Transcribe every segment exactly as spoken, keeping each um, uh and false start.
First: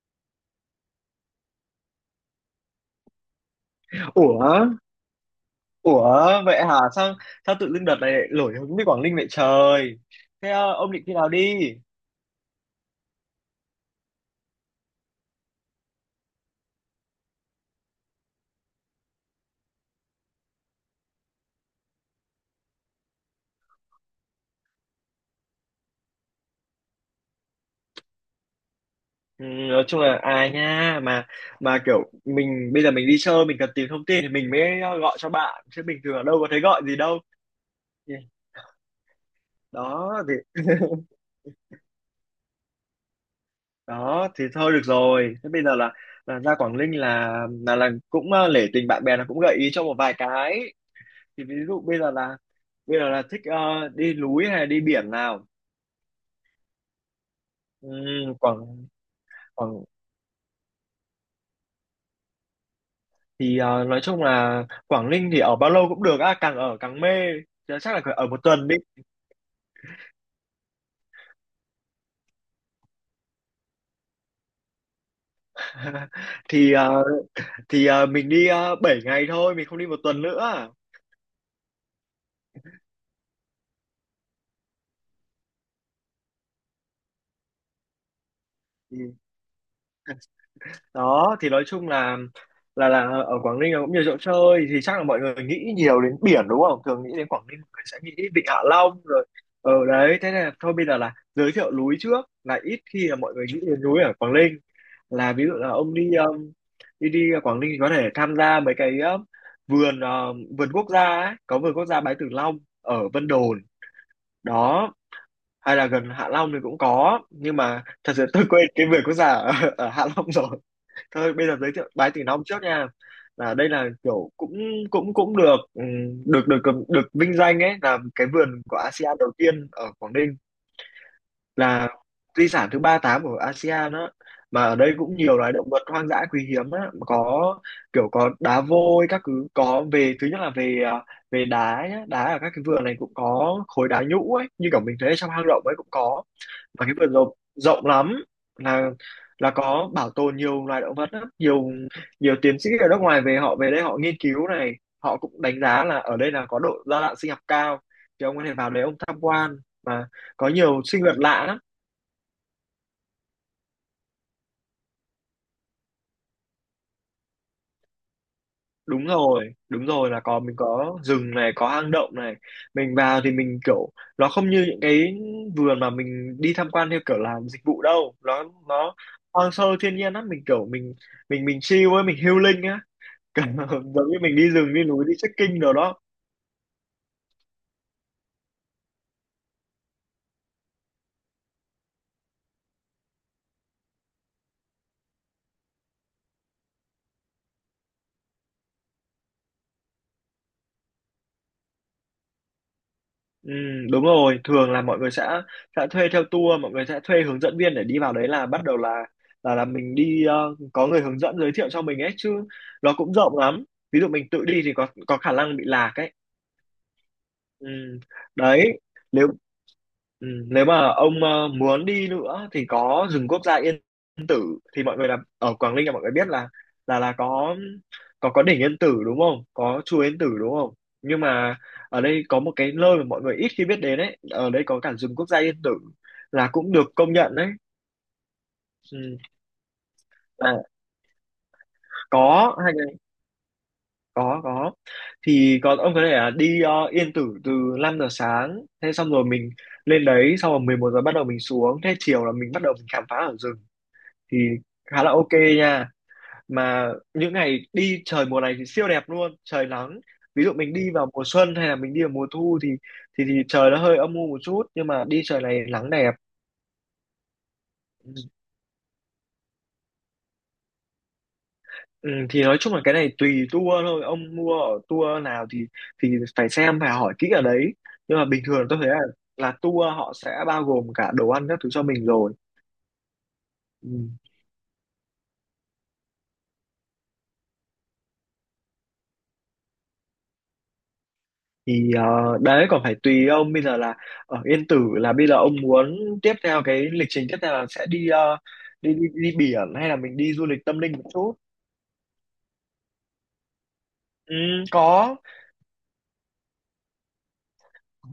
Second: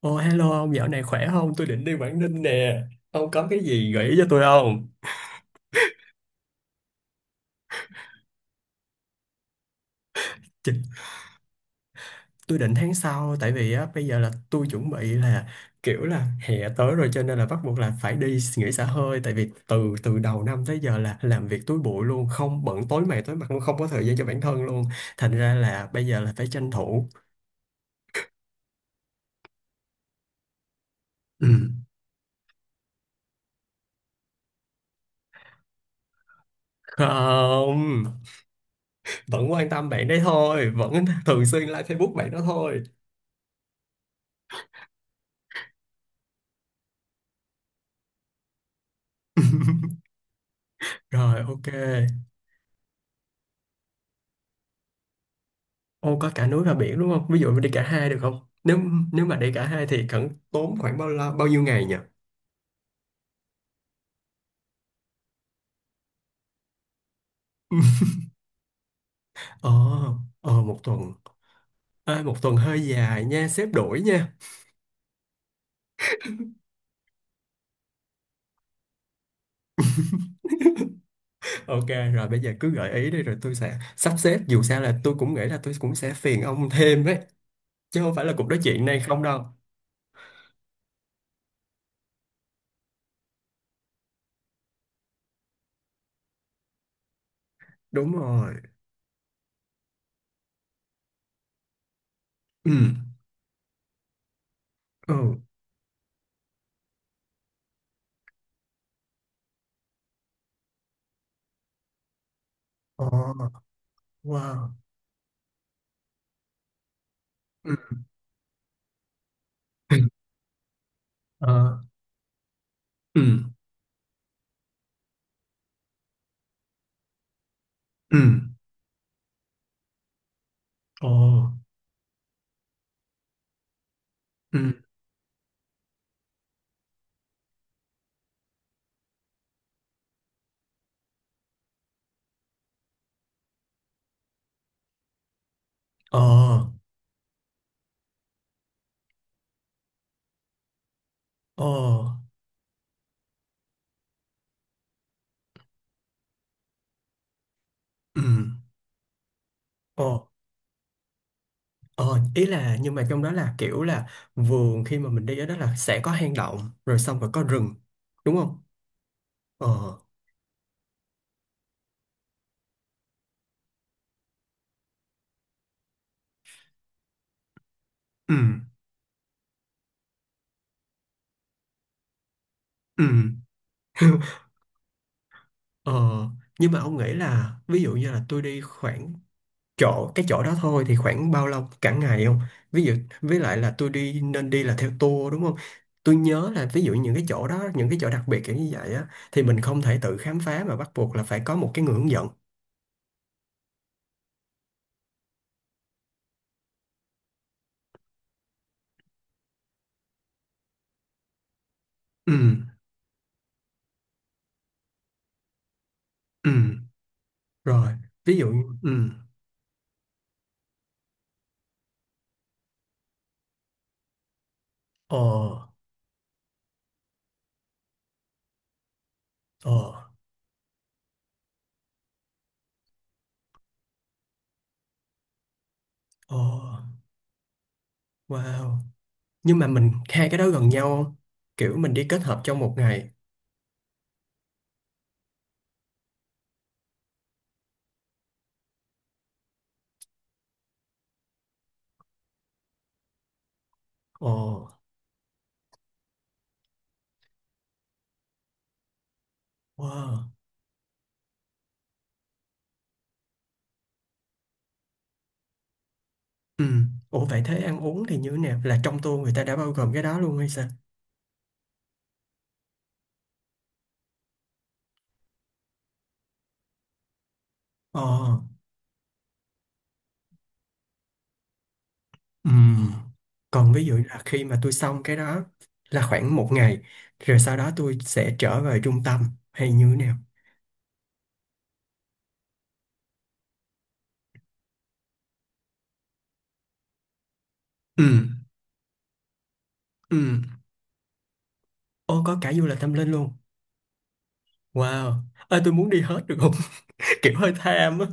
Ồ hello ông dạo này khỏe không? Tôi định đi Quảng Ninh nè. Ông có cái gì gợi ý cho tôi Ủa, không? ủa vậy hả? Sao sao tự dưng đợt này lại nổi hứng với Quảng Ninh vậy trời? Thế Chị- ờ, ông định khi nào đi? Tôi định tháng sau tại vì á bây giờ là tôi chuẩn bị là kiểu là hè tới rồi cho nên là bắt buộc là phải đi nghỉ xả hơi tại vì từ từ đầu năm tới giờ là làm việc túi bụi luôn, không bận tối mày tối mặt luôn, không có thời gian cho bản thân luôn. Thành ra là bây giờ là phải tranh thủ. Ừ, nói chung là à nha mà Ừ. mà kiểu mình bây giờ mình đi chơi mình cần tìm thông tin thì mình mới ờ, gọi cho bạn, chứ bình thường ở đâu có thấy gọi gì đâu. Không, Thì- vẫn quan tâm bạn Đó đấy thì thôi, vẫn thường xuyên like Facebook bạn đó thôi. Đó thì thôi được rồi. Thế bây giờ là là ra Quảng Ninh là là là cũng ờ, nể tình bạn bè, là cũng gợi ý cho một vài cái. Rồi Thì ví ok. dụ bây giờ là bây giờ là thích ờ, đi núi hay là đi biển nào? Ô có cả núi và biển đúng không? Ví dụ mình đi cả Ừ, hai được không? Nếu Quảng nếu mà đi cả Quảng hai thì cần tốn khoảng bao lâu, bao nhiêu ngày nhỉ? thì à, nói chung là Quảng Ninh thì ở bao lâu cũng được á, càng ở càng mê. Chứ chắc là phải ở một tuần đi. Ờ, ờ một tuần. À, một tuần hơi dài nha, xếp đổi nha. Thì à, thì à, mình đi uh, bảy ngày thôi, mình không đi một tuần nữa. Ok, rồi bây giờ cứ gợi ý đi rồi tôi sẽ sắp xếp. Dù sao là tôi cũng nghĩ là tôi cũng sẽ phiền ông thêm đấy. Chứ không phải là cuộc nói chuyện này không đâu. Đó thì nói chung là là là ở Quảng Ninh cũng nhiều chỗ chơi, thì chắc là mọi người nghĩ nhiều đến biển đúng không, thường nghĩ đến Quảng Ninh mọi người sẽ Đúng nghĩ Vịnh rồi. Hạ Long rồi ở đấy, thế nên là thôi bây giờ là giới thiệu núi trước, là Ừ. ít khi là mọi người nghĩ đến núi ở Quảng Ninh, là Ừ. ví dụ là ông đi um, đi đi Quảng Ninh thì có thể tham gia mấy cái um, vườn um, vườn quốc gia ấy. Có vườn quốc gia Bái Tử Long Ờ, ở Vân Đồn wow. đó, hay là gần Hạ Long thì cũng có, nhưng Ừ. mà thật sự tôi quên cái vườn quốc gia ở, ở Hạ Long rồi. Thôi bây giờ giới Ờ. thiệu Bái Từ Long trước nha. Ừ. Là đây là kiểu cũng cũng cũng được ừ, được được được vinh danh ấy, là Ừ. cái vườn của a sê an đầu tiên ở Quảng Ninh, Ờ. là di sản thứ ba tám của a sê an đó. Mà Ừ. ở đây cũng nhiều loài động vật hoang dã quý hiếm á, có kiểu có đá vôi các thứ, có về thứ nhất là về à, về đá nhá, đá ở các cái vườn này cũng có khối đá nhũ ấy, như kiểu mình thấy trong hang động ấy cũng Ờ. có. Và cái vườn rộng rộng lắm, là là có bảo tồn nhiều loài động vật lắm. Ờ. Nhiều nhiều tiến sĩ ở nước ngoài về, họ về đây họ nghiên cứu này, họ cũng đánh giá là ở đây là có độ đa dạng sinh học cao, Ừ. thì ông có thể vào đấy ông tham quan, mà Ờ. có nhiều sinh vật lạ lắm. Ờ, ý là nhưng mà trong đó là kiểu là vườn khi mà mình đi ở đó là sẽ có hang động rồi xong rồi có rừng đúng không? Đúng rồi, Ờ, đúng rồi, là có, mình có rừng này, có hang động này, mình vào thì mình kiểu, nó không như những cái vườn mà mình đi tham quan theo kiểu làm dịch vụ đâu, ừ, nó nó hoang sơ thiên nhiên lắm, mình kiểu mình, mình mình chill ấy, mình healing á. ừ. Giống như mình đi rừng, đi núi, đi trekking đồ Ờ, đó. nhưng mà ông nghĩ là ví dụ như là tôi đi khoảng chỗ cái chỗ đó thôi thì khoảng bao lâu cả ngày không? Ví dụ với lại là tôi đi nên đi là theo tour đúng không? Tôi nhớ là ví dụ những cái chỗ đó những cái chỗ đặc biệt kiểu như vậy á thì mình không thể tự khám phá mà bắt buộc là phải có một cái người hướng dẫn. Ừ, đúng rồi, thường là mọi người sẽ sẽ thuê theo tour, mọi người sẽ thuê hướng dẫn viên để đi vào đấy, là bắt đầu là, là là mình đi ờ, có người hướng dẫn giới thiệu cho mình ấy chứ, Ừ, nó cũng rộng lắm, ví dụ mình tự đi thì có có khả năng bị lạc ấy. ừ. Ừ. Rồi, ví dụ như Đấy, ừ. nếu Ừ, nếu mà ông ờ, muốn đi nữa thì có rừng quốc gia Yên Tử, thì mọi người Ờ, là ở Quảng Ninh là mọi người biết là, là là có có có đỉnh Yên Tử đúng không? Có chùa ờ. Yên Tử đúng không? Nhưng mà ở đây có một cái nơi mà mọi người ít khi biết đến ấy, ở đây có cả rừng quốc gia Yên Tử, Ồ, là cũng được công nhận đấy. wow. Ừ. Nhưng mà mình hai cái đó À, gần nhau không? Kiểu mình đi kết hợp có trong hai một là- ngày. có có thì có, ông có thể là đi ờ, Yên Tử từ năm giờ sáng, thế xong rồi mình lên đấy, xong rồi mười một giờ bắt đầu mình xuống, thế chiều là mình bắt đầu mình khám phá ở rừng, Ồ, thì khá là ok nha. Mà những ngày đi trời mùa này thì siêu đẹp luôn, trời nắng. wow. Ví dụ mình đi vào mùa xuân hay là mình đi vào mùa thu thì, thì thì trời nó hơi âm u một chút, nhưng mà đi trời này nắng đẹp. Ừ. Ủa vậy thế ăn uống thì như thế nào? Là trong tour người ta đã bao gồm cái đó luôn hay sao? Ừ, thì nói chung là cái này tùy tour thôi, ông mua ở tour nào thì thì phải xem phải hỏi kỹ ở đấy, Ồ, nhưng mà bình thường tôi thấy là là tour họ sẽ bao gồm cả đồ ăn các thứ cho mình rồi. ừ. Còn ví Ừ. dụ là khi mà tôi xong cái đó là khoảng một ngày, rồi sau đó tôi sẽ trở về trung tâm hay như thế nào? Thì ờ, đấy còn phải tùy ông, bây giờ là ở Yên Tử là bây giờ ông muốn tiếp theo, cái lịch trình tiếp theo là sẽ Ừ, đi ờ, đi, đi đi biển hay là ừ. mình đi du lịch tâm linh một chút. Ồ, có cả du lịch tâm linh luôn. Ừ, có. Wow. Ơi, tôi muốn đi hết được không? Kiểu hơi tham á.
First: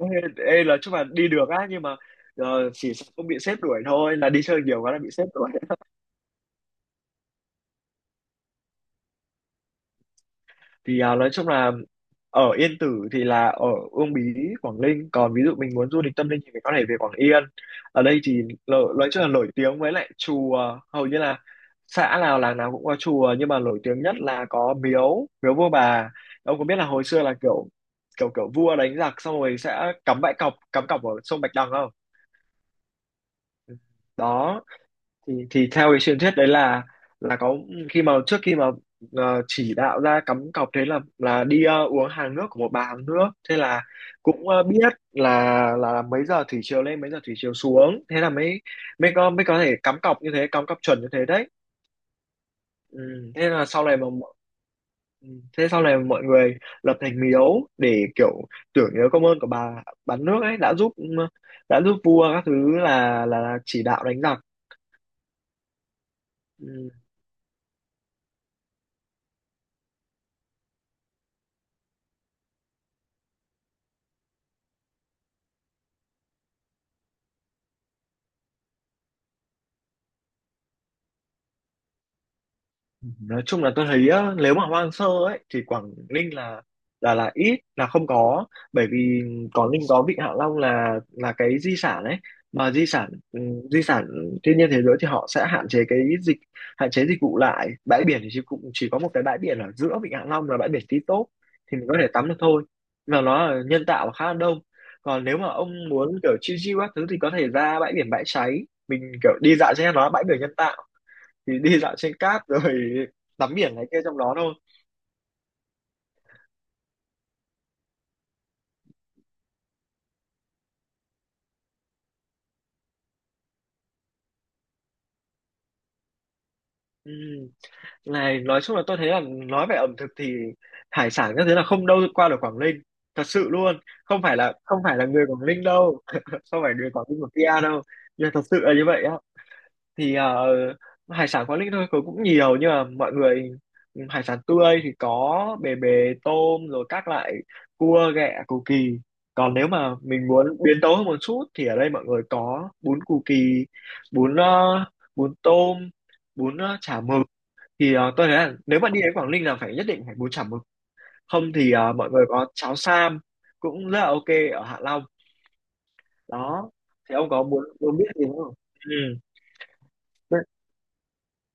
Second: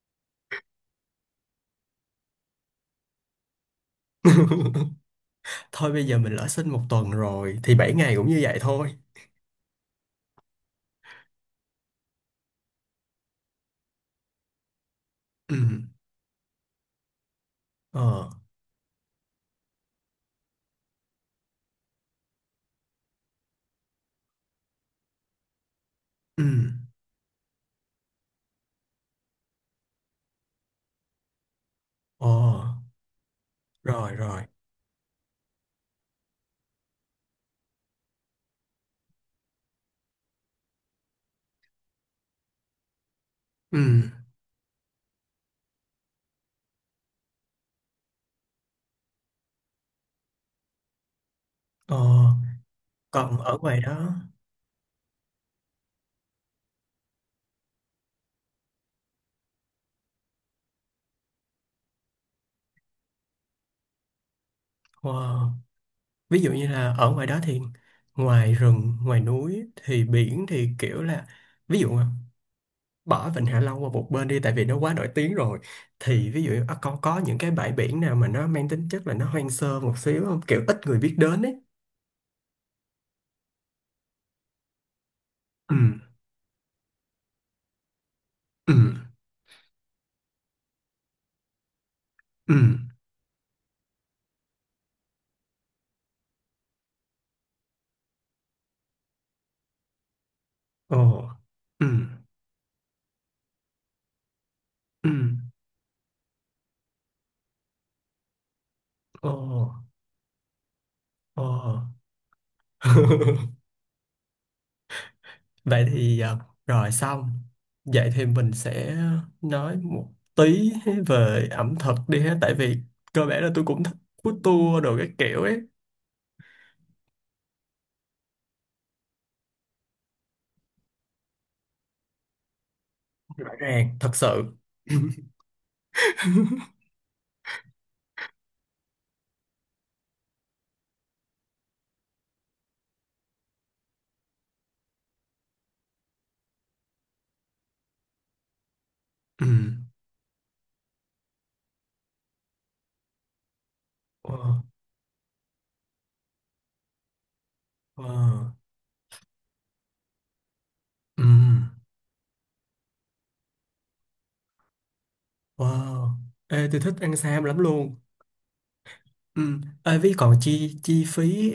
Ê, ê, là chúc bạn đi được á, nhưng mà ờ, chỉ sợ không bị sếp đuổi thôi, là đi chơi nhiều quá là bị sếp đuổi. Thôi bây giờ mình lỡ sinh một tuần rồi thì bảy ngày cũng như vậy thôi. Thì à, nói chung là ở Yên Tử thì là ở Uông Bí, Quảng Ninh. Còn ví Ừ. dụ mình muốn du lịch tâm linh thì mình có thể về Quảng Yên. Ở đây Ờ. thì lợ- nói chung là nổi tiếng với lại chùa, hầu như là xã nào làng nào cũng có chùa, nhưng mà nổi tiếng nhất là có miếu, miếu vua bà. Ừ. Ông có biết là hồi xưa là kiểu kiểu kiểu vua đánh giặc xong rồi sẽ cắm bãi cọc, cắm cọc ở sông Bạch Đằng không? Ờ. Rồi, rồi. Đó thì thì theo cái truyền thuyết đấy là, là có, khi mà trước khi mà ờ, chỉ đạo ra cắm cọc, thế là là đi ờ, uống hàng nước của một bà hàng nước, thế Ừ. là cũng ờ, biết là là mấy giờ thủy triều lên, mấy giờ thủy triều xuống, thế là mới mới có mới có thể cắm cọc như thế, cắm cọc chuẩn như thế đấy. Ờ. ừ, Còn thế ở là ngoài sau này mà đó. mọi- ừ, thế sau này mọi người lập thành miếu để kiểu tưởng nhớ công ơn của bà bán nước ấy, đã giúp ừ, đã giúp vua các thứ, là là, là chỉ đạo đánh giặc. Wow. Ví dụ như Ừ. là ở ngoài đó thì ngoài rừng ngoài núi thì biển thì kiểu là, ví dụ bỏ Vịnh Hạ Long qua một bên đi tại vì nó quá nổi tiếng rồi, thì ví dụ à, con có những cái bãi biển nào mà nó mang tính chất là nó hoang sơ một xíu không, kiểu ít người biết đến ấy. Nói chung là tôi thấy á, nếu mà hoang sơ ấy thì Ừ. Quảng Ninh là, là là ít, là không có, Ừ. bởi vì Quảng Ninh có Vịnh Hạ Long là, là cái di sản ấy, Ừ. mà di sản ừ, di sản thiên nhiên thế giới, thì họ sẽ hạn chế cái dịch hạn chế dịch vụ lại. Bãi biển thì chỉ, cũng chỉ có một cái bãi biển ở giữa Vịnh Hạ Long là bãi biển Tí Ồ. Tốp, thì Ừ. mình có thể tắm được thôi, và nó là nhân tạo và khá là đông. Ừ. Còn nếu mà ông muốn kiểu chill chill các thứ thì có thể ra bãi biển Bãi Cháy, mình Ồ, kiểu đi dạo trên, nó là bãi biển nhân tạo, ồ. thì đi dạo trên cát rồi tắm biển này kia trong đó thôi. Vậy thì à, rồi xong. Vậy thì mình sẽ nói một tí về ẩm thực đi ha. Tại vì cơ bản là tôi cũng thích food tour đồ cái kiểu ấy. Ừ. Này, nói chung là tôi thấy là nói về ẩm thực thì hải sản các thứ là không đâu qua được Quảng Ninh, thật sự Rõ luôn. ràng, thật không phải sự. là không phải là người Quảng Ninh đâu không phải người Quảng Ninh của kia đâu, nhưng mà thật sự là như vậy á. Thì ờ, hải sản quán Linh thôi có cũng nhiều, nhưng mà mọi người ừ, hải sản tươi thì có bề bề, tôm, rồi các loại cua, ghẹ, cù kỳ. Ừ. Còn nếu mà mình muốn biến tấu hơn một chút thì ở đây mọi người có bún cù kỳ, bún Wow. ờ, bún tôm, bún ờ, chả mực. Thì ờ, tôi thấy là Wow. nếu mà đi đến Quảng Ninh là phải, nhất định phải bún chả mực. Ừ. Không thì ờ, mọi người có cháo sam, cũng rất là ok ở Hạ Long Wow. Ê, đó. tôi thích Thì ăn ông có sam lắm muốn luôn. muốn biết gì nữa không? Ừ. Ê, Ví còn Ừ. chi chi phí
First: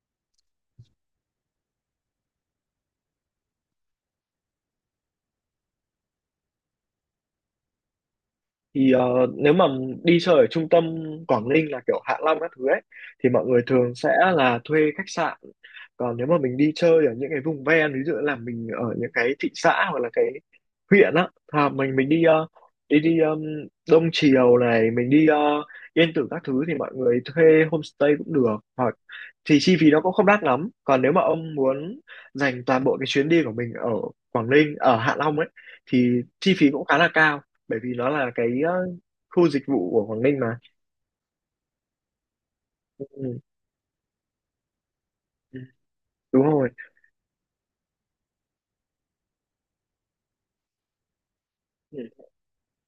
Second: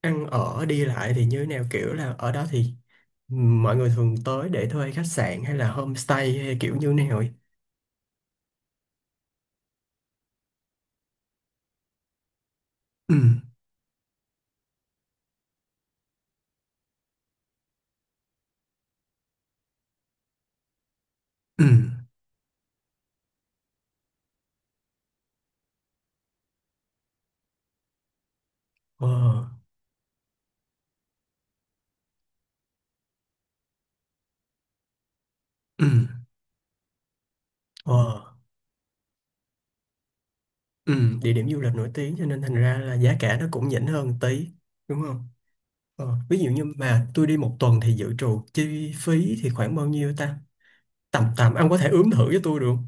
ăn ở đi lại thì như thế nào, kiểu là ở đó thì mọi người thường tới để thuê khách sạn hay là homestay hay kiểu như thế nào ấy. Thì ờ, nếu mà đi chơi ở trung tâm Quảng Ninh là kiểu Hạ Long các thứ ấy Ừ. thì mọi người thường sẽ là thuê khách sạn. Còn nếu mà mình đi chơi ở những cái vùng ven, ví dụ là mình ở những cái thị xã hoặc là cái huyện á, Ừ. à, mình mình đi ờ, đi đi um, Đông Triều này, mình đi ờ, Yên Tử các thứ thì mọi người thuê homestay cũng được, hoặc Ờ. thì chi phí nó cũng không đắt lắm. Còn nếu mà ông muốn dành toàn bộ cái chuyến đi của mình ở Quảng Ninh, ở Hạ Long ấy, Ừ. thì chi phí cũng khá là cao, bởi vì nó Ờ. là cái ờ, khu dịch vụ của Quảng Ninh mà. Ừ. Địa điểm du lịch nổi tiếng cho nên thành ra là giá cả Ừ, nó cũng nhỉnh hơn tí đúng không? ừ, Ờ. Ví đúng dụ như rồi. mà tôi đi một tuần thì dự trù chi phí thì khoảng bao nhiêu ta? Tầm tầm ông có thể Ừ. ướm thử cho tôi được không?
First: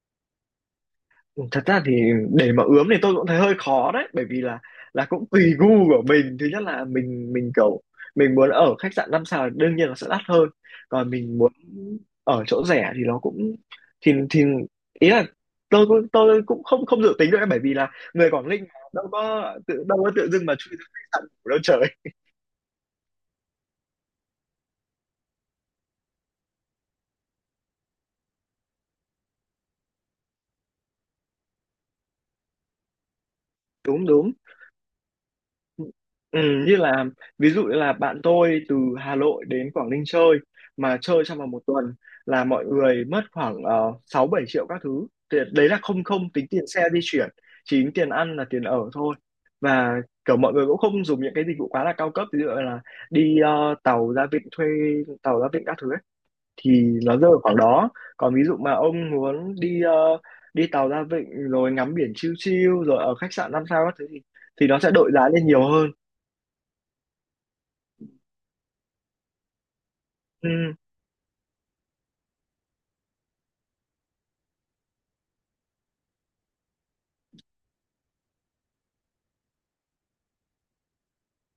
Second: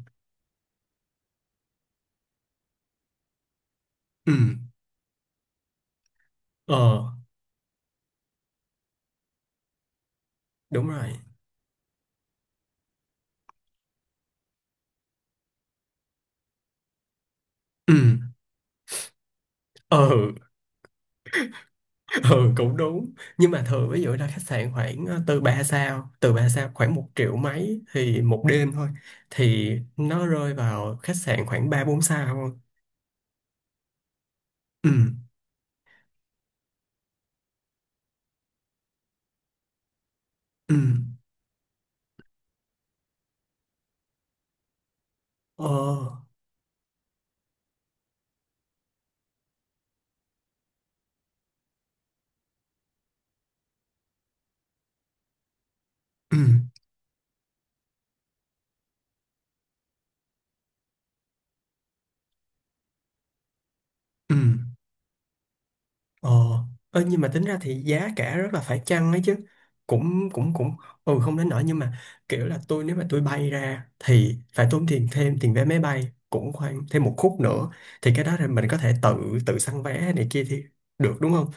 Thật ra thì để mà ướm thì tôi cũng thấy hơi khó đấy, bởi Ừ. vì là là cũng tùy gu của mình. Thứ nhất Ờ. là mình mình kiểu mình muốn ở khách sạn năm sao thì đương nhiên nó sẽ đắt hơn, Đúng còn rồi. mình muốn ở chỗ rẻ thì nó cũng thì thì ý là tôi cũng tôi cũng không không dự tính được ấy, bởi vì là Ừ. người Quảng Ninh mà, đâu có tự đâu có tự Ừ. dưng mà chui ra khách sạn ngủ đâu trời. Ừ cũng đúng nhưng mà thường ví dụ ra khách sạn khoảng ờ, từ ba sao từ ba sao khoảng một triệu mấy thì một đêm thôi, thì nó rơi vào khách sạn khoảng ba bốn sao thôi. Đúng đúng. Ừ. Ừ, như là ví dụ như là bạn tôi từ Hà Nội đến Quảng Ninh chơi Ừ. mà chơi trong vòng một tuần là mọi người mất khoảng uh, sáu bảy triệu các thứ. Thì Ờ. đấy là không không tính tiền xe di chuyển, chỉ tính tiền ăn là tiền ở thôi. Và kiểu mọi người cũng không dùng những cái dịch vụ quá là cao cấp, ví dụ là đi ờ, tàu ra vịnh, thuê tàu ra vịnh các thứ ấy, Ừ. thì nó rơi vào khoảng đó. Còn ví dụ mà ông muốn đi ờ, đi tàu ra vịnh rồi ngắm biển chill chill rồi ở khách sạn năm sao các thứ thì Ừ. thì nó sẽ đội giá lên nhiều hơn. Ờ, ơ, nhưng mà tính ra thì giá cả rất là phải chăng ấy chứ, cũng Ừ, cũng cũng ừ không đến nỗi nhưng mà kiểu là tôi nếu mà tôi bay ra thì phải tốn tiền thêm tiền vé máy bay cũng khoảng thêm một khúc nữa, thì cái đó là mình có thể tự tự săn vé này kia thì được đúng không?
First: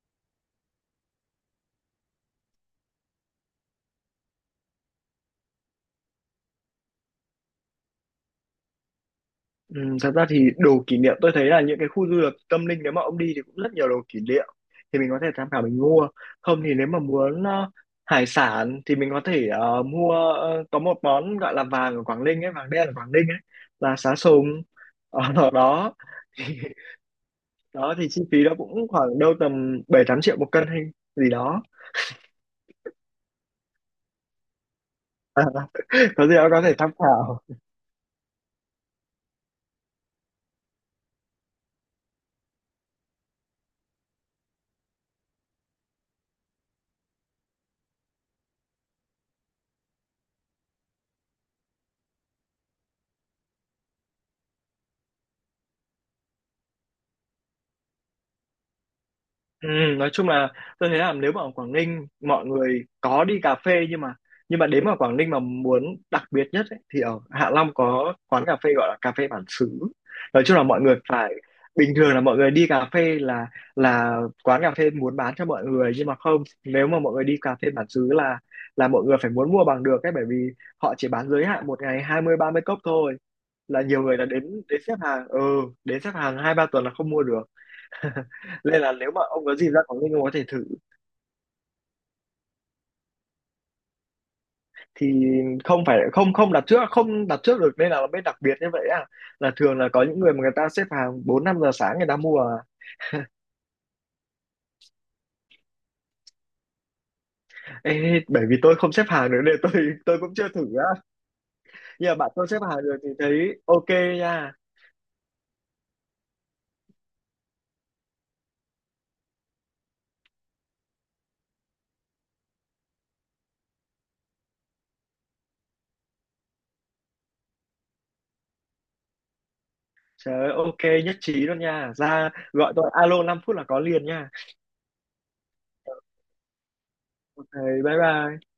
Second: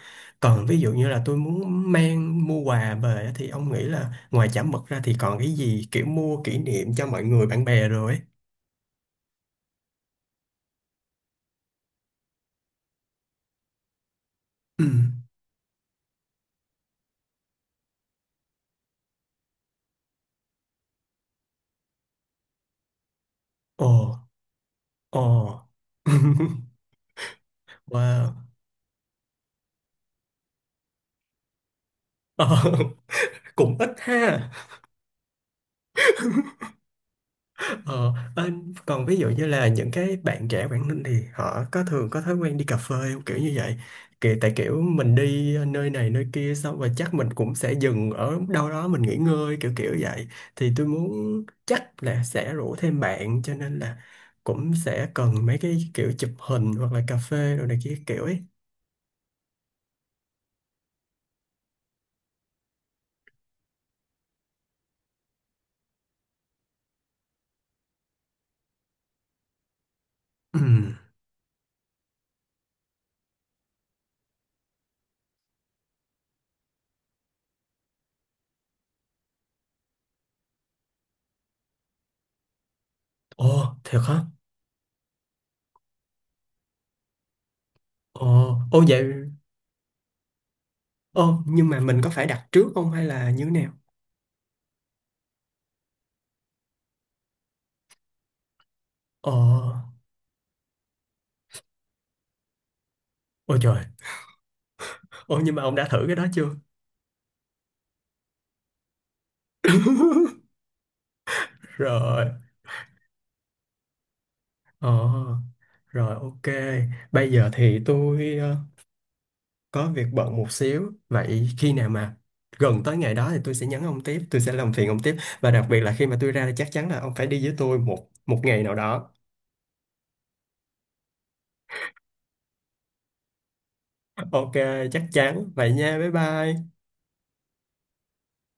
Còn ví dụ như là tôi muốn mang mua quà về á, thì ông nghĩ là ngoài chả mực ra thì còn cái gì kiểu mua kỷ niệm cho mọi người bạn bè rồi ấy. ừ, thật ra thì đồ kỷ niệm tôi thấy là những cái khu du lịch tâm linh, nếu mà ông đi thì cũng rất nhiều đồ kỷ niệm, Ừ. thì mình có thể tham khảo mình mua. Không thì nếu mà muốn ờ, hải sản thì mình có thể ờ, mua ờ, có một món gọi là vàng ở Quảng Ninh ấy, vàng đen ở Quảng Ninh ấy, Ồ. là sá sùng Ồ. ở đó. Thì, đó thì chi Wow. phí đó cũng khoảng đâu tầm bảy tám triệu một cân hay gì đó, Ờ, cũng ít ha. có gì đó có thể tham khảo. Ờ, anh còn ví dụ như là những cái bạn trẻ Quảng Ninh thì họ có thường có thói quen đi cà phê không? Kiểu như vậy, kiểu tại kiểu mình đi nơi này nơi kia xong rồi chắc mình cũng sẽ dừng ở đâu đó mình nghỉ ngơi kiểu kiểu vậy, thì tôi muốn chắc là sẽ rủ thêm bạn cho nên là cũng sẽ cần mấy cái kiểu chụp hình hoặc là cà phê rồi này kia kiểu ấy. Ừ, nói chung là tôi thấy là nếu mà ở Quảng Ninh mọi người có đi cà phê, nhưng mà nhưng mà đến mà Quảng Ninh mà muốn đặc biệt nhất ấy, thì ở Hạ Long có quán cà phê gọi là cà phê bản xứ. Nói chung Ừ. là mọi người phải, bình thường là mọi người đi cà phê là là quán cà phê muốn bán cho mọi người, nhưng mà không, nếu mà mọi người đi cà phê bản xứ là là mọi người phải muốn mua bằng được ấy, bởi vì họ chỉ bán giới hạn một ngày hai mươi ba mươi cốc thôi, Ồ là thiệt nhiều người hả? đã đến đến xếp hàng, ừ đến xếp hàng hai ba tuần là không mua được. Ồ ô Nên là vậy. nếu mà ông có dịp ra Quảng Ninh ông có thể thử. Ồ nhưng mà mình có phải đặt trước không hay là như thế nào? Thì không phải, không không đặt trước, không đặt trước được nên là nó mới đặc biệt như vậy à, Ồ là thường là có những người mà người ta xếp hàng bốn năm giờ sáng người ta mua à. ôi trời. Ồ nhưng mà ông đã thử cái đó chưa? Ê, bởi vì tôi không xếp hàng được nên tôi tôi cũng chưa thử á, nhưng mà Rồi, bạn tôi xếp hàng được thì thấy ok nha. ờ, rồi ok. Bây giờ thì tôi ờ, có việc bận một xíu. Vậy khi nào mà gần tới ngày đó thì tôi sẽ nhắn ông tiếp, tôi sẽ làm phiền ông tiếp. Và đặc biệt là khi mà tôi ra thì chắc chắn là ông phải đi với tôi một một ngày nào đó. Trời ơi, ok, nhất trí luôn nha, ra gọi tôi alo năm phút là có liền nha. Ok, chắc chắn. Vậy nha, bye bye. Ok, bye bye.